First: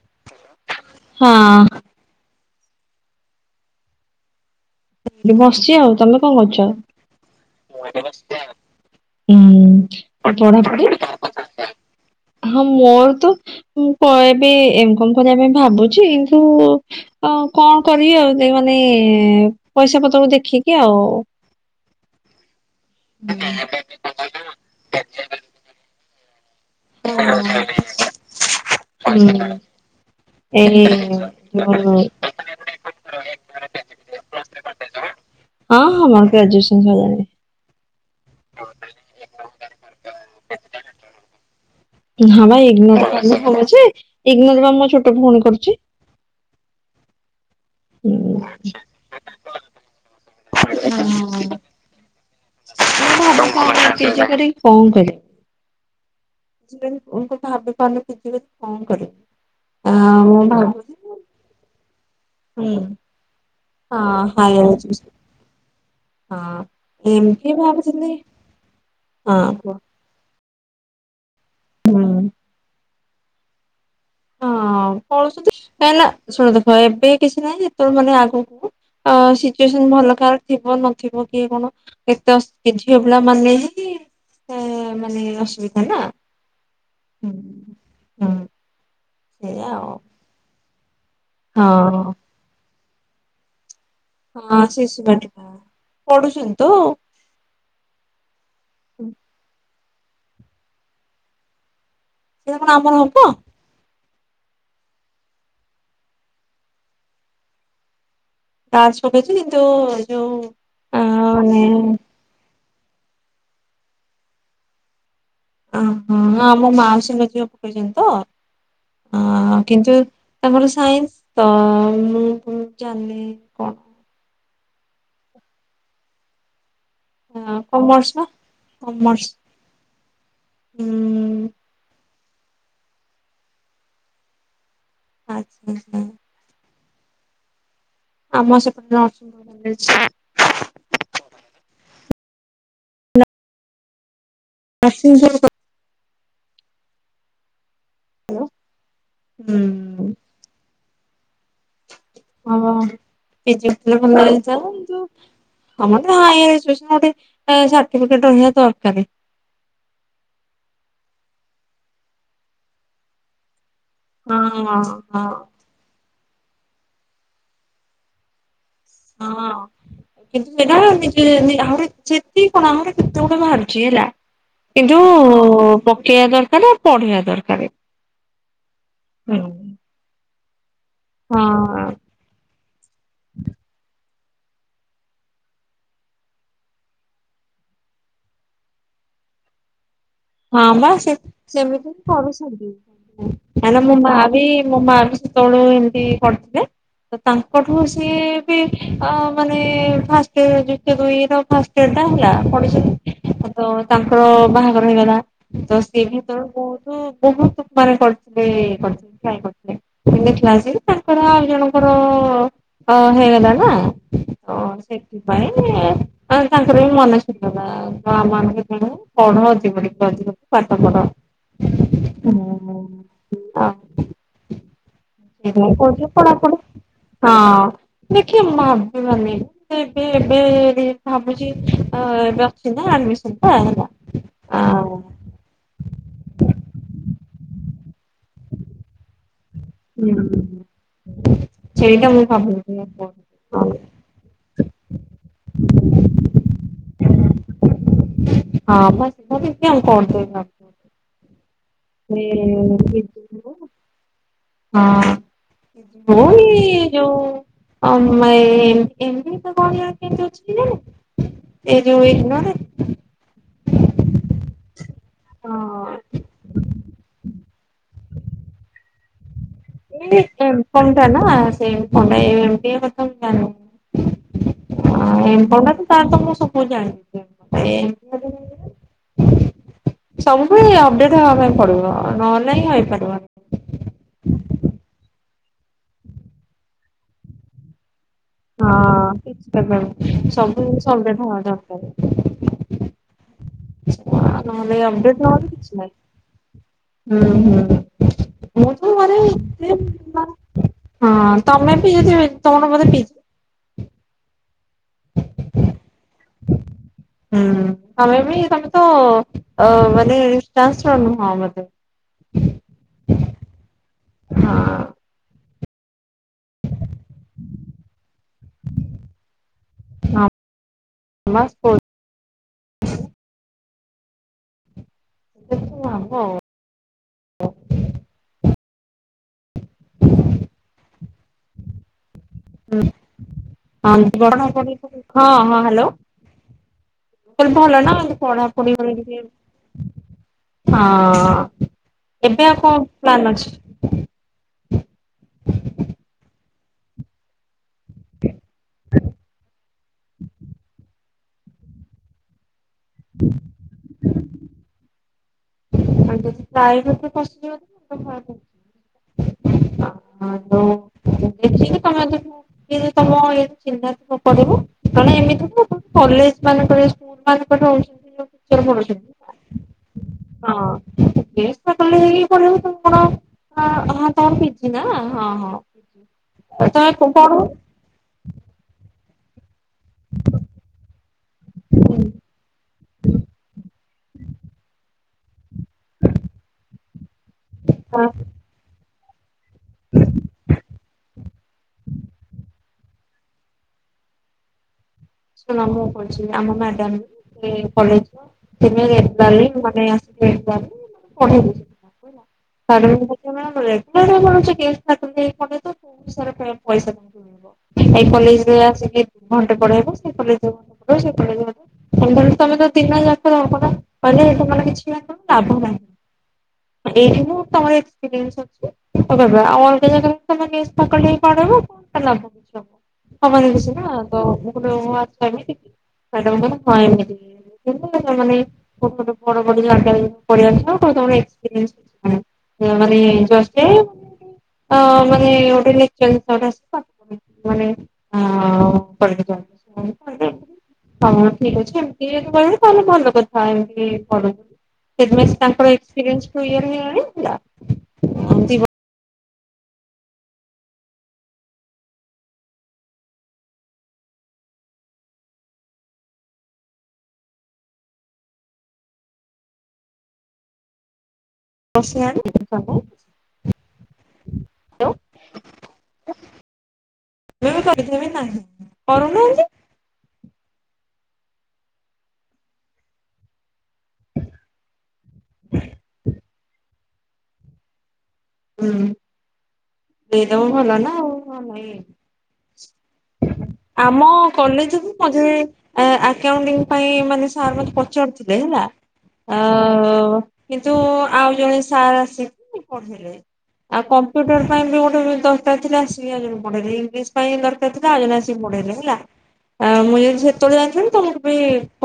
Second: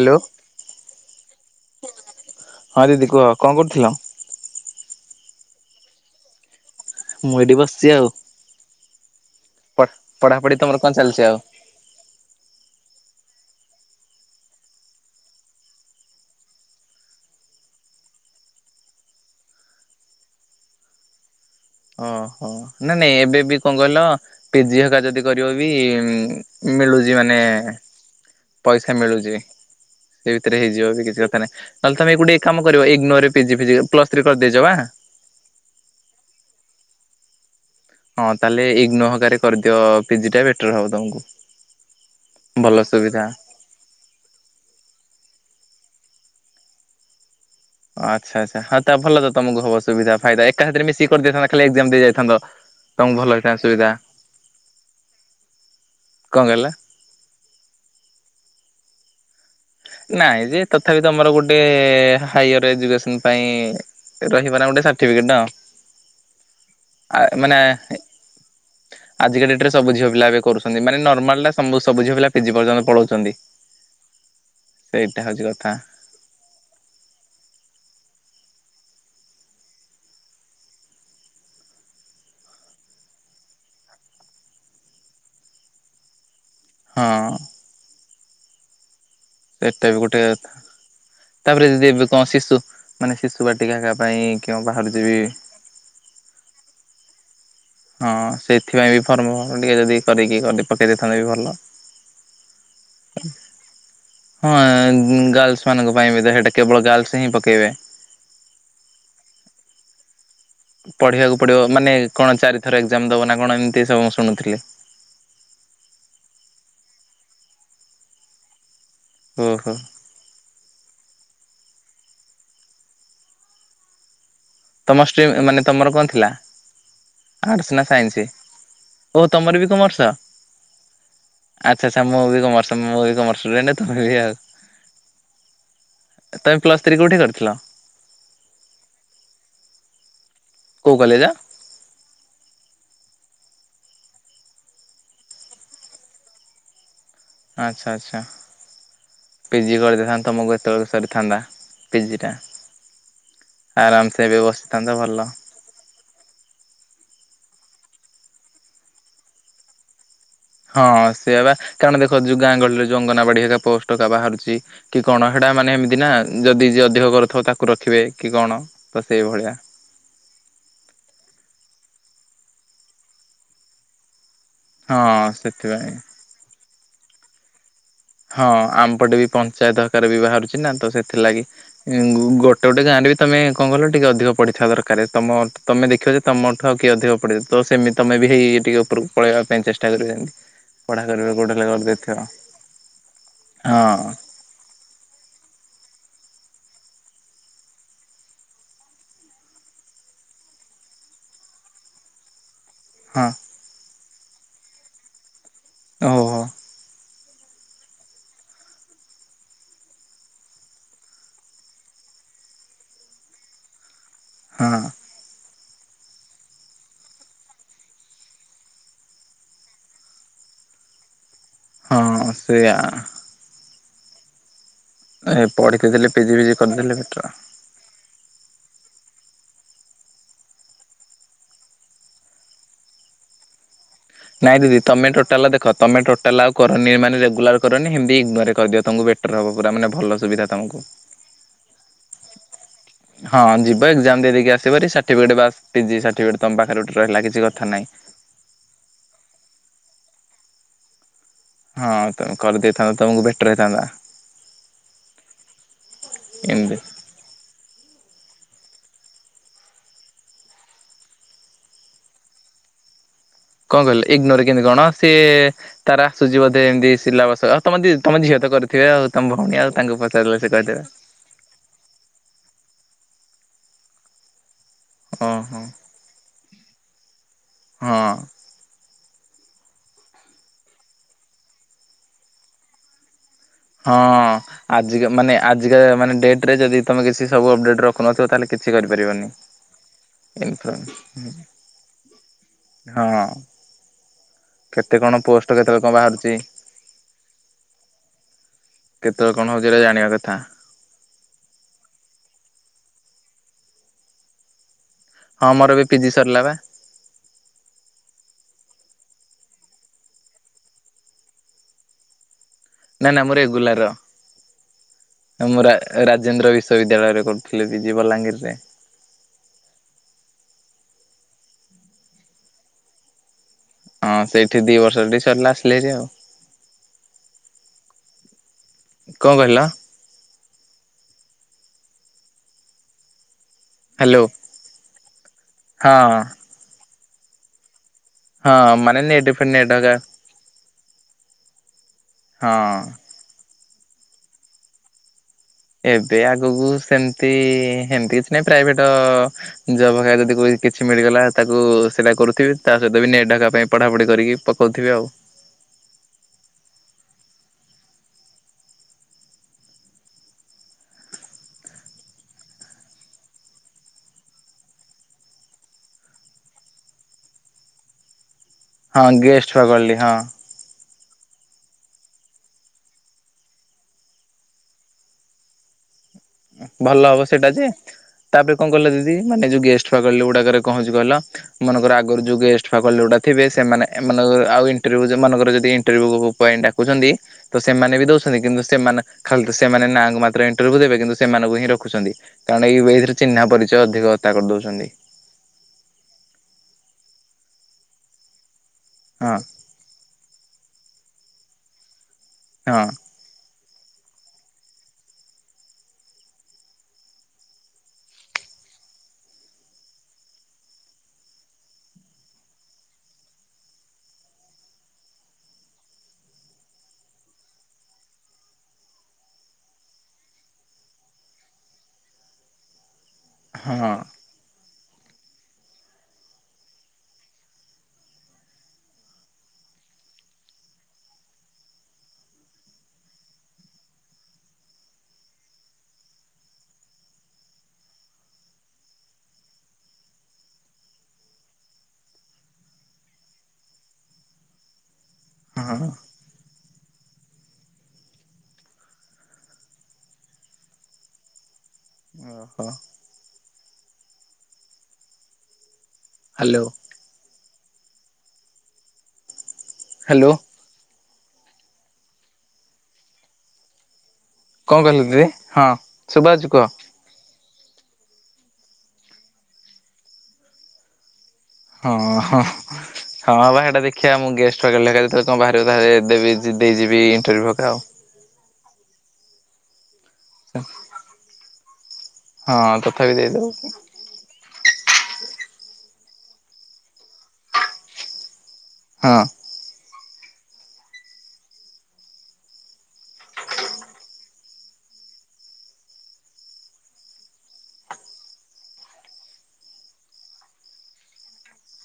Hello. ହଁ । ହଁ ଦିଦି କୁହ କ ଣ କରୁଥିଲ? ଏଠି ବସିଚି ଆଉ ତମେ କଣ କରୁଛ? ମୁଁ ଏଠି ବସିଛି ଆଉ ତମର ପଢାପଢି କଣ ଚାଲିଛି ଆଉ? ହଁ ମୋର ତ ମୁଁ କ ଏବେ ଏମକମ କରିବା ପାଇଁ ଭାବୁଛି କିନ୍ତୁ କଣ କରିବି ଆଉ ସେ ମାନେ ପଇସା ପତ୍ରକୁ ଦେଖିକି ଆଉ ଓହୋ ନାଇ ନାଇଁ ଏବେ ବି କଣ କହିଲ ପିଜି ହକା ଯଦି କରିବ ବି ମିଳୁଛି ମାନେ ପଇସା ହୁଁ ମିଳୁଛି ସେ ଭିତରେ ଏଇ ହେଇଯିବ କିଛି କଥା ନାହିଁ ହଁ ନହଲେ ତମେ ଗୋଟେ କାମ କରିବ ଇଗନୋରେ ପିଜି ଫିଜ ପ୍ଲସଥ୍ରୀ କରିଦେଇଛ ବା? ଲାରେ [inaudible] ହ [unintelligible] ହଁ ତାହେଲେ ଇଗ୍ନୋ ହକାରେ କରିଦିଅ ପିଜି ଟା ବେଟର ହବ ତମକୁ ହଁ ଭାଇ ଭଲ ଇଗ୍ନୋର ସୁବିଧା। କଣ ଅ ଇଗ୍ନୋର ବା ମୁଁ ଛୋଟ ଫୋନ୍ କରୁଛି ମୁଁ ଆଚ୍ଛା ଆଛା ହଁ ତା ଭଲ ତମକୁ ହବ ସୁବିଧା ଫାଇଦା ଏକା ସାଥିରେ ଭାବୁଛି ମିଶିକି କରିଦେଇଥାନ୍ତ, ଖାଲି ଏଗଜାମ ଦେଇଯାଇଥାନ୍ତ। [inaudible] କଣ କଲି? କଣ କହିଲ? [inaudible] ଡେଣ୍ଟ ମୁଁତ ଭାବିପାରୁନି କଣ କରିବି। ଆ ମୁଁ ନାଇଁ ଯେ, ଭାବୁଛି ତଥାପି ତମର ଗୋଟେ ହୁଁ। ହାଇଅର ଏଜୁକେସନ ପାଇଁ [inaudible] ହଁ ରହିବ ନା ଗୋଟେ [inaudible] ସାର୍ଟିଫିକେଟ ନା ହଁ ଆ ଏମତି ମାନେ, ଭାବୁଥିଲି ହଁ ଆଜିକା ଡେଟ ରେ କୁହ। ସବୁ ଝିଅ ପିଲା ଏବେ କରୁଛ ମାନେ ମାନେ ନରମାଲ ଟା ସବ ହୁଁ। ସବୁ ଝିଅ ପିଲା ପି ଜି ପର୍ଯ୍ୟନ୍ତ ପଳଉ ଛନ୍ତି, ହଁ [unintelligible] [unintelligible] ନା ଶୁଣ ଦେଖ, ଏବେ କିଛି ନାହିଁ ଯେ ଯେତେବେଳେ ମାନେ ଆଗକୁ ଅ ସିଚୁଏସନ ଭଲ କାର ଥିବ ନଥିବ, କିଏ କଣ ଏତେ [unintelligible] ଝିଅ ପିଲା ମାନେ ହିଁ ମାନେ ଅସୁବିଧା ନା । ହଁ । ହୁଁ। ସେଇଆ ଆଉ ଏଟା ବି ଗୁଟେ କଥା। ହଁ ତାପରେ ଯଦି, ଏବେ କଣ ଶିଶୁ । ମାନେ ଶିଶୁ ବାଟିକା। [unintelligible] ହଁ କେଉଁ ବାହାରୁଛି ଶିଶୁ ବି ବାଟିକା ପଢୁଛନ୍ତି ତ ଆଉ ହଁ ସେଥିପାଇଁ ବି ଫର୍ମ ହଁ ଟିକେ ଯଦି କରିକି ଗଲେ, ପକେଇ ଦେଇେଇଥାନ୍ତେ ବି ଭଲ । ସେ କଣ ଆମର ହବ? ହଁ ଗାର୍ଲସ ମାନଙ୍କ ପାଇଁ ବି, ହେଇଟା କେବଳ ଗାର୍ଲସ ହିଁ ପକେଇବେ । ଟାକ୍ସ ପକେଇଛି କିନ୍ତୁ ଯୋଉ ପଢିବାକୁ ପଡିବ ମାନେ କଣ ଚାରି ଏକ୍ଜାାମ ଦେବ ନା କଣ, ଏମିତି ସବୁ ମୁଁ ଶୁଣୁଥିଲି । ଓ ହୋ ହଁ ଆମ ମାଉସୀ ଙ୍କ ଝିଅ ପକେଇଛନ୍ତି ତ, ଅ ଓହୋ କିନ୍ତୁ ତାଙ୍କର ସାଇନ୍ସ ତ, ହୁଁ ହୁଁ ଜାଣିନି କଣ? ତମ ଷ୍ଟ୍ରିମ୍ ମାନେ ତମର କଣ ଥିଲା? ଆର୍ଟ୍ସ ନା କମର୍ସ ସାଇନ୍ସି? ବା ଓ କମର୍ସ ତମର ବି କମର୍ସ ହୁଁ ଆଚ୍ଛା । ମୁଁ ବି କମର୍ସ ମୁଁ ବି କମର୍ସେ ଷ୍ଟୁଡେଣ୍ଟ ତମେ ବି ଆଉ । ଆଛା ଆଛା । ପ୍ଲସ୍ ଥ୍ରୀ କୋଉଠି କରିଥିଲ । ଆମ ସେପଟେ [unintelligible] କଉ କଲେଜ । ନରସିଂହପୂର୍ କଲେଜ । ଆଚ୍ଛା ଆଚ୍ଛା । ପିଜି ହୁଁ କରିଦେଇଥାନ୍ତ ତମକୁ । ଏତେବେଳକୁ ସରି ଥାଆନ୍ତା । ହିଁ ପିଜି କରିଥିଲେ ଭଲ ଆରାମସେ ଏବେ ହାଇଥନା ବସିଥାନ୍ତ କିନ୍ତୁ ଭଲ। ସମତେ ହାଇୟର ଏଡୁକେସନ । [unintelligible] ଏ ସର୍ଟିଫିକେଟ ରହିଆ ଦରକାରରେ । ହଁ ସେୟା ବା କାରଣ ଦେଖ ଯଉ ଗାଁ ଗଳିରେ ଜଙ୍ଗନାବାଡି ହେକା ପୋଷ୍ଟ । ଟା ହଁ ବାହାରୁଛି ହଁ କି କଣ ହେଡା ମାନେ ଏମିତି ନା । ଯଦି ଯିଏ ଅଧିକ କରିଥିବେ ତାକୁ ରଖିବେ କି କଣ । ହଁ କିନ୍ତୁ ସେଟା ନିଜେ ଆହୁରି । ସେତିକି କଣ ଆହୁରି କେତେ ଗୁଡେ ବାହାରୁଛି ହେଲା । କିନ୍ତୁ ହଁ ସେଥିପାଇଁ ପକେଇବା ଦରକାର । ପଢିବା ଦରକାର । ହଁ ଆମପଟେ ବି ପଞ୍ଚାୟତ ଆଲ୍ଧ୍କାର ବି ବାହାରୁଛି । ଚି ନା । ତ ସେଥିଲାଗିଁ ହଁ ଗୋଟେ ଗୋଟେ ଗାଁରେ ବି ତମେ କଣ କ ହିଲ ଟିକେ ଅଧିକ । ପଢି ଥିବା ଦରକାର ତମ ତୁମେ ଦେଖିବ ଯେ ତମଠୁ ଆଉ କିଏ ଅଧିକ ପଢ଼ିବ ତ ସେମତି ତମେ ବି ହେଇ ଟିକେ ଉପରକୁ ପଳେଇବା ପାଇଁ ଚେଷ୍ଟା । ହଁ ବା ସେ ସେମିତି କରିଦେଇଥିବ କରୁଛନ୍ତି । ହଁ ହେଲେ ମୋ ମା ବି ମୋ ମା ବି ସେ ତେ ବେଳେ। ବେଳେ ଏମତି ପଢି ଥିଲେ ତ ତାଙ୍କଠୁ ସେ ବି ଆ ମାନେ ମା ଫାଷ୍ଟ ୟ ର ଯୁକ୍ତ ଦୁଇ ଫାଷ୍ଟ ଇଅର୍ ଟା ପଡ଼ି । ହଁ । ତାଙ୍କର ବାହାଘର ହେଇଗଲା । ତ ସେ ବି ସେତେ ଓହୋ ବେଳେ ବହୁତ । ବ ବହୁତ ମାନେ ପଢ଼ି ଥିଲେ ଇଏ କରିଥିଲେ ଟ୍ରାଏ କରିଥିଲେ ତାଙ୍କ ଆଉ ଜଣଙ୍କର ହେଇଗଲା ନା । ହ ହଁ ସେଥିପାଇଁ । ଆଉ ତାଙ୍କର ବି ମନ ଶଧ ନା ବା ମାନଙ୍କ କଣ କଣ ଅଛି ବୋଲି [unintelligible] ଅଧିକ ପାଠ ପଢ଼ । ହଁ ସେଆ। [inaudible] ପିଜି ଫିଜି ହଁ କରିଦେଲେ ବେଟର। ଦେଖି ମା [unintelligible] ଏବେ ଏବେ ଭାବୁଛି ଅଁ ଏବେ ଅଛି ନା ଆଡମିସନଟା ହେଲା ନାଇଁ ଦିଦି ଆଉ ତମେ ଟୋଟାଲ ଦେଖ ତମେ ଟୋଟାଲ ଆଉ କରନି ଏମାନେ ରେଗୁଲାର କରନି [unintelligible] [unintelligible] ଘରେ କହିଦିଅ ତମକୁ ବେଟ୍ ର ହବ ପୁରା ମାନେ ଭଲ ହୁଁ ସୁବିଧା ତମକୁ। ସେଇଟା ମୁଁ [unintelligible] ହଁ ଯିବା ଏକ୍ସାମ୍ ଦେଇଦେଇକି ଆସିବହାରି ସାର୍ଟିଫିକେଟ୍ ବା ପିଜି ସାର୍ଟିଫିକେଟ୍ ତମ ପାଖରେ ଗୋଟେ ରହିଲା କିଛି କଥା ନାଇଁ ହଁ। [unintelligible] ହଁ ତମେ କରିଦେଇଥାନ୍ତ ତମକୁ ବେଟର୍ ହେଇଥାନ୍ତା। ହଁ ହୋ ଏମିତି ଏଇ ଯୋଉ [unintelligible] ଏଇ ଯୋଉ ଇଗ୍ନୋରେ? କଣ କହିଲେ ଇଗ୍ନୋରେ କେମିତି କଣ ସିଏ ହଁ ତାର ଆସୁଛି ବୋଧେ ଏମିତି ସିଲାବସ ତମ ଦି ତମ ଝିଅ ତ କରିଥିବେ ଆଉ ତମ ଭ [unintelligible] [unintelligible] [unintelligible] ତାର ତ ମୁଁ ସବୁ ଓହୋ ଜାଣିଚି। [unintelligible] ସବୁବେଳେ ହଁ ଅପଡେଟ୍ ହବା ପାଇଁ ପଡିବ ନହେଲେ ନାହିଁ ହେଇପାରିବନି। ହଁ ଆଜିକା ମାନେ ଆଜିକା ମାନେ ଡେଟରେ ଯଦି ତମେ କିଛି ସବୁ ଅପଡେଟର ହଁ କିଛି କରିପାରିବନି ସବୁ [unintelligible] ଅପଡେଟ ହବା ଦରକାରେ। ହଁ [unintelligible] ଅଁ ନହେଲେ କେତେ କଣ ଅପଡେ଼ଟ୍ ପୋଷ୍ଟ ନହେଲେ କେତେବେଳେ କଣ ବାହାରୁଛି। କିଛିନାହିଁ। ହୁଁ ହୁଁ ମୁତ ମାନେ କେତେବେଳେ କଣ ହଉଛି ଏଟା ଜାଣିବା କଥା [unintelligible] ହଁ ତମେ ବି ଯଦି ତମର ବୋଧେ ପିଜି [unintelligible] ହଁ ମୋର ବି ପିଜି ସରିଲା ବା। ହୁଁ ତମେ ବି ତମେ ତ ଅଁ ମାନେ [unintelligible] ନୁହଁ ବୋଧେ? ନା ନା ମୁଁ ରେଗୁଲାର। ହଁ। ମୁଁ ରା-ରାଜେନ୍ଦ୍ର ବିଶ୍ ଶ୍ୱବିଦ୍ୟାଳୟରେ କରୁଥିଲେ ପିଜି ବଲାଙ୍ଗିରରେ [unintelligible] ହଁ ସେଇଠି ଦି ବର୍ଷ ଜଲଦି ସରିଲା ଆସିଲି ତ ହେରି ଆଉ ହବ କଣ କହିଲ। ହୁଁ। [unintelligible] ହଁ ହ୍ୟାଲୋ ହ୍ୟାଲୋ ହଁ [unintelligible] ଭଲ ନା ହଁ ପଢାପଢି ମାନେ ନେଟ ଫେଟ ନେଟ ହକା [unintelligible] ହଁ ଏବେ ହଁ ଆଉ କଣ ପ୍ଳାନ ଅଛି। [unintelligible] ଏବେ ଆଗକୁ ସେମତି ସେମିତି କିଛି ନାହିଁ ପ୍ରାଇଭେଟ ଜବ ବଗେରା ଯଦି କିଛି ମିଳିଗଲା ତାକୁ ସେଇଟା କରୁଥିବି। ତା ସହିତ ବି ନେଟ ଏକା ପାଇଁ ପଢାପଢି କରିକି ପକଉଥିବି ଆଉ। ଯଦି ପ୍ରାଇଭେଟରେ କରିଥିବ ଆ ଦେଖିକି ତମେ ଯଦି ତମ ଇଏରେ ଚିହ୍ନା ଥିବ କରିବା ନହେଲେ ଏମିତି କଲେଜ ମାନଙ୍କରେ ସ୍କୁଲ ମାନଙ୍କରେ ଟିଚର ପଢଉଛନ୍ତି ହଁ ଗେଷ୍ଟ ଫାକଲ୍ଟି ହଁ। ଗେଷ୍ଟ ଫାକଲ୍ଟି ହେଇଗଲେ ପଢେଇବାକୁ ତମେ କଣ ହଁ ତମର ପିଜି ନା ହଁ ହଁ। ତମେ ଭଲ ହବ ପଢ ସେଇଟା ଯେ ତାପରେ କଣ କହିଲ ଦି ଦି ମାନେ ଯଉ ଗେସ ଫାକଲ୍ଟି ଗୁଡାକରେ କଣ ହେଇଚି କହିଲ ମନକର ଆଗରୁ ଯଉ ଗେଷ୍ଟ ଫାକଲ୍ଟି ଗୁଡା ଥିବେ ସେମାନେ ଏମାନେ ଆଉ ଇଣ୍ଟରଭିୟୁ ମନେକର ଯ ଯଦି ଇଣ୍ଟରଭିୟୁ ପାଇଁ ଡାକୁଛନ୍ତି ତ ସେମାନେ ବି ଦଉଛନ୍ତି କିନ୍ତୁ ସେମାନେ ଖାଲି ଟା ସେମାନେ ନା କୁ ମାତ୍ର ଇଣ୍ଟରଭିୟୁ ଦେବେ କିନ୍ତୁ ଇଁ ରଖୁଛନ୍ତି କାର ନାଇ ବି ଏଇଥିରେ ଚିହ୍ନା ପରିଚୟ ଅଧିକତା କରିଦଉଛନ୍ତି। ଶୁଣ ମୁଁ କହୁଚି ଆମ ମ୍ୟାଡାମ କଲେଜର [unintelligible] ହଁ ମାନେ ଆସିକି ଏଠି ଗଲି। ପଢେଇ ହଁ ଦେଇଚି। ସା। [unintelligible] ମିଳୁଚି [inaudible] ସାରା ପଇସା ମିଳିବ କଲେରେ ଆସି ଦ ଘଣ୍ଟେ ପଢେଇବ। କଲେଜ ରେ ପଢ଼ିବ ସେଇ କଲେଜ ରେତମେ ତ ଦିନ ଯାକ ରହିବ ନା କହିଲେ ତମ ମାନ କିଛି ଲାଭ ନାହିଁ ଏଇଠି ମୁଁ ତମର [unintelligible] ଅ ଆଉ ଅଲଗା ଜାଗରେ ତମେ ଗେଷ୍ଟ ଫାକଲ୍ଟି କଣ ରହିବ କଣ ଟା ଲାଭ କିଛି ହବ। ହବନି ହଁ କିଛି ନା ତ ମୁଁ କହୁ ଓ ହୋ ଆଚ୍ଛା ଏମିତି କି ମ୍ୟାଡ଼ାମ ଙ୍କ ର କୁହା ହେଇନି [inaudible] ମୁଁ କହିଲି ମାନେ [inaudible] ପଢ଼ି ଆସିବ ପୁଣି ତମର ଏକ୍ସ୍ପେରିଏନ୍ସ କିଛି ନାହିଁ ତ ମାନେ ଗୋଟେ ଲେକ୍ଚର୍ ଶିପ ଟା ଗୋଟେ ଆସିକି ପାଠ ମାନେ ଅ ପଢେଇକି ଯାଆନ୍ତି। [unintelligible] ହଉ ଠିକ ଅଛି ଏମିତି କହିବ ତାହଲେ ଭଲ କଥା ଏମତି ପଢ଼ିଲେ। ସେଥିପାଇଁ ତାଙ୍କର ହଁ। ଏକ୍ସ୍ପେରିଏନ୍ସ କୁ ଇଏ ରେ କରିଥିଲ ଅ ଏମତି ଗୋ ଓହୋ। ହାଲୋ। ହାଲୋ। ରସି ଆଣି। [inaudible] କଣ କହିଲ ଦିଦି ହଁ ଶୁଭା ହଉଚି କୁହ। ମୁଁ ବି କରିଥିମି ବି ନାହି କରୁନାହାନ୍ତି। ହଁ ହଁ ହଁ ବା ଏ ଦେଖିବା ମୁଁ ଗେଷ୍ଟ ଫାକଲ୍ଟି ଏକା ଯେତେବେଳେ କଣ ବାହାରିବ ଦେବି ଏ ଦେଇଯିବି। ବି ଇଣ୍ଟରଭି୍ୟୁ ହରିକା ଆଉ। ହୁଁ। ଦେଇ ଦବ ଭଲା ନା ଆଉ କଣ ନାଇ। ହଁ ତଥାପି ଦେଇଦବୁ ଆମ କଲେଜକୁ? ମତେ ଆକାଉନ୍ତିଂ ପାଇଁ ମାନେ ସାର୍ ମତେ ପଚାରୁଥିଲେ ହଁ ଓ। କିନ୍ତୁ ଆଉ ଜଣେ ସାର୍ ଆସିକି ପଢିଲେ। ଆଉ କମ୍ପ୍ୟୁଟର ପାଇଁ ବି ଗୋଟେ ଦରକାର ଥିଲା ଆସି ଆ ପଢେଇଲି ଇଂଲିଶ ପାଇଁ ଦରକାର ଥିଲା ଆ ଆସିକି ପଢେଇଲେ ହେଲା ଆ ମୁଁ ଯଦି ସେତେବେଳେ ଯାଇଥିଲି ତମକୁ ବି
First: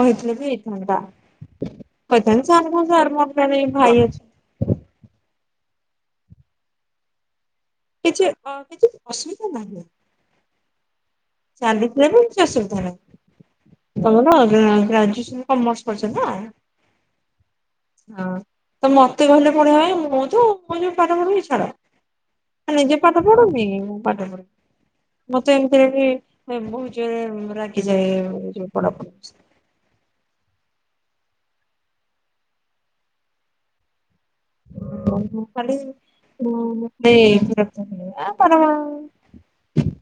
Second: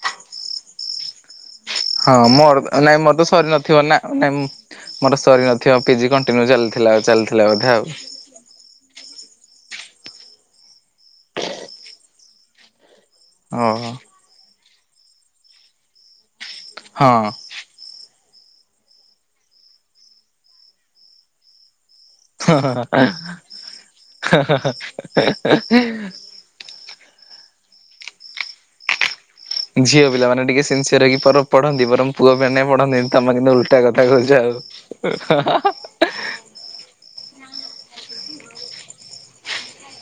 କହିଥିଲି ଯେ ହେଇଥାନ୍ତା ହଁ କହିଥାନ୍ତି ମୋର ସାର୍ କଣ ନାଇଁ ସାର୍ ମୋର ତ ସରି ଜଣେ ନଥିବ ନାଁ ଭାଇ ଅଛି ମୋର ସରି ନିବ ପିଜି କଣ୍ଟିନ୍ୟୁ ଚାଲିଥିଲାଉ ଚାଲି କିଛି ଅ କିଛି ଅସୁବିଧା ନାହିଁ। ଚାଲିଥିଲେ ବି କିଛି ଅସୁବିଧା ଓହୋ ନାହିଁ। ତମର ଆ ଗ୍ରାଜୁଏସନ୍ କମର୍ସ ପଡିଚ ନା। ହଁ। ହଁ ତ ମତେ କହିଲେ ପଢେଇଆ ହ ମୁଁ ତୁ ମୁଁ ଯ ପାଠ ପଢୁି ଛାଡ। ନିଜେ ପାଠ ପଢୁନି ମୁଁ ପାଠ ପଢୁି ମତେ ଏମିତିରେ ବହୁତ ଜୋରେ ରାଗିଯାଏ ଯୋଉ ପଡାପ ଝିଅ ପିଲାମାନେ ଟିକେ ସନ୍ସିୟର ହେକି ପଢନ୍ତି ବରମ ପୁଅ ପିଲ ପଢନ୍ତି ତମେ କିନ୍ତୁ ଉଲଟା କଥା କହୁଛି। [unintelligible]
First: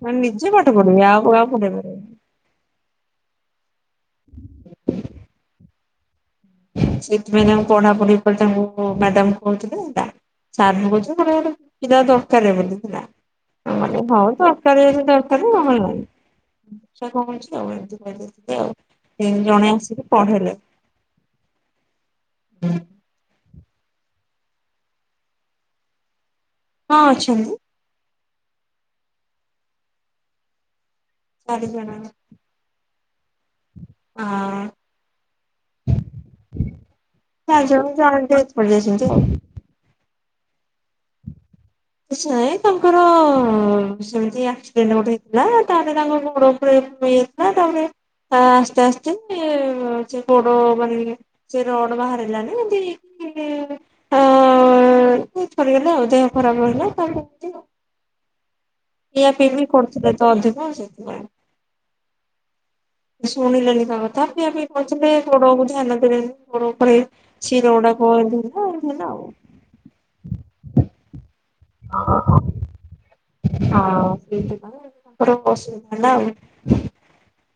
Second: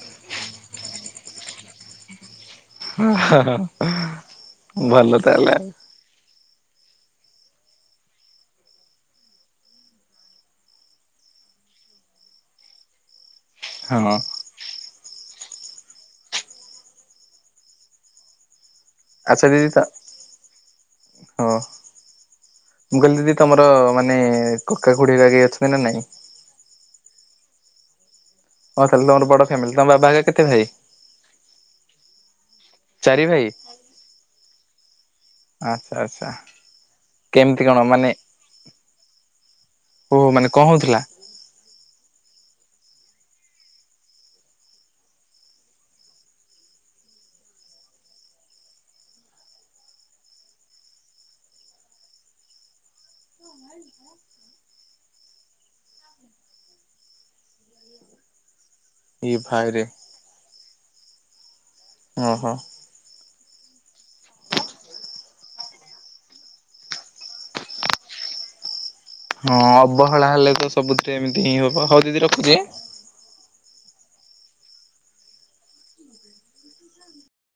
ପା ନିଜେ ପାଠ ପଢିବି ଆଉ ଆଉ ପଡିବରେ। ଭଲ ତାହଲେ। ସେଥିପାଇଁ ତା ପଢାପଢି ପରେ ତାଙ୍କୁ ମ୍ୟାଡାମ କ କହୁଥିଲେ ହେଲା ସାର୍ କହୁ ଗ ପିଲା ଦରକାର ବୋଲିଥିଲା। ଆଉ ଓ ହଁ ହଉ ତକାର ଜେତି କମଲ ନାହିଁ କମଛି ଆଉମ ପଇ ଆଉ। ଆଚ୍ଛା ତିନି ଦିଦି ଜଣେ ତ ଆସିକି ପଢେଇଲେ। ହଁ। ମୁ କଇଲି ଦିଦି ତମର ମାନେ କକାକୁୁଡେଇ ଆଗେଇ ଅଛନ୍ତି ନା ନାଇଁ? ହଁ ଅଛଛନ୍ତି। ହଁ ତାହଲେ ତମର ବଡ ଫ୍ୟାମିଲି ତମ ବାବା କେତେ ଭାଇ? ଚାରି ଜଣ। ଚାରି ଭାଇ ଆଚ୍ଛା ହଁ ଆଚ୍ଛା। କେମିତି କଣ ଚାରି ମାନେ ଜଣନ୍ତି [unintelligible] ଓ ମାନେ କଣ ହଉଥିଲା? କି ନଁ ତାଙ୍କର ସେମିତି ଆକ୍ସିଡେଣ୍ଟ ଗୋଟେ ହେଇଥିଲା ତାପରେ ତାଙ୍କ ଗୋଡ ଉପରେ ହେଇଯାଇଥିଲା ତାପରେ ଆସ୍ତେ ଆସ୍ତେ ସେ ଗୋଡ ମାନେ ସେ ରଡ ବାହାରିଲାନି ଏତି ହେଇକିଥରିଗଲେ ଆଉ ଦେହ ଖରାପ ହେଇ [unintelligible] ପିଇବା ଏ ପିଇବି ଭାଇରେ କରୁଥିଲେ ତ ଅଧିକ ହ। ଓ ହୋ। ସୋଣି ଲେଣି ତା ତାି ଆମେ ପଞ୍ଚିଲ [unintelligible] ଗଡକୁ ଧ୍ୟାନ ଦ ଘୋଡ ଉପରେ ଶିର ଗୁଡାକୁ [unintelligible] ହଁ ଅବହେଳା ହେଲେ ତ ସବୁଥିରେ ଏମିତି ହିଁ ହବ ହଉ ଦିଦି ରଖୁଛି। ହଁ ସେ ତାଙ୍କର ଅସୁବିଧା ହେଲା ଆଉ।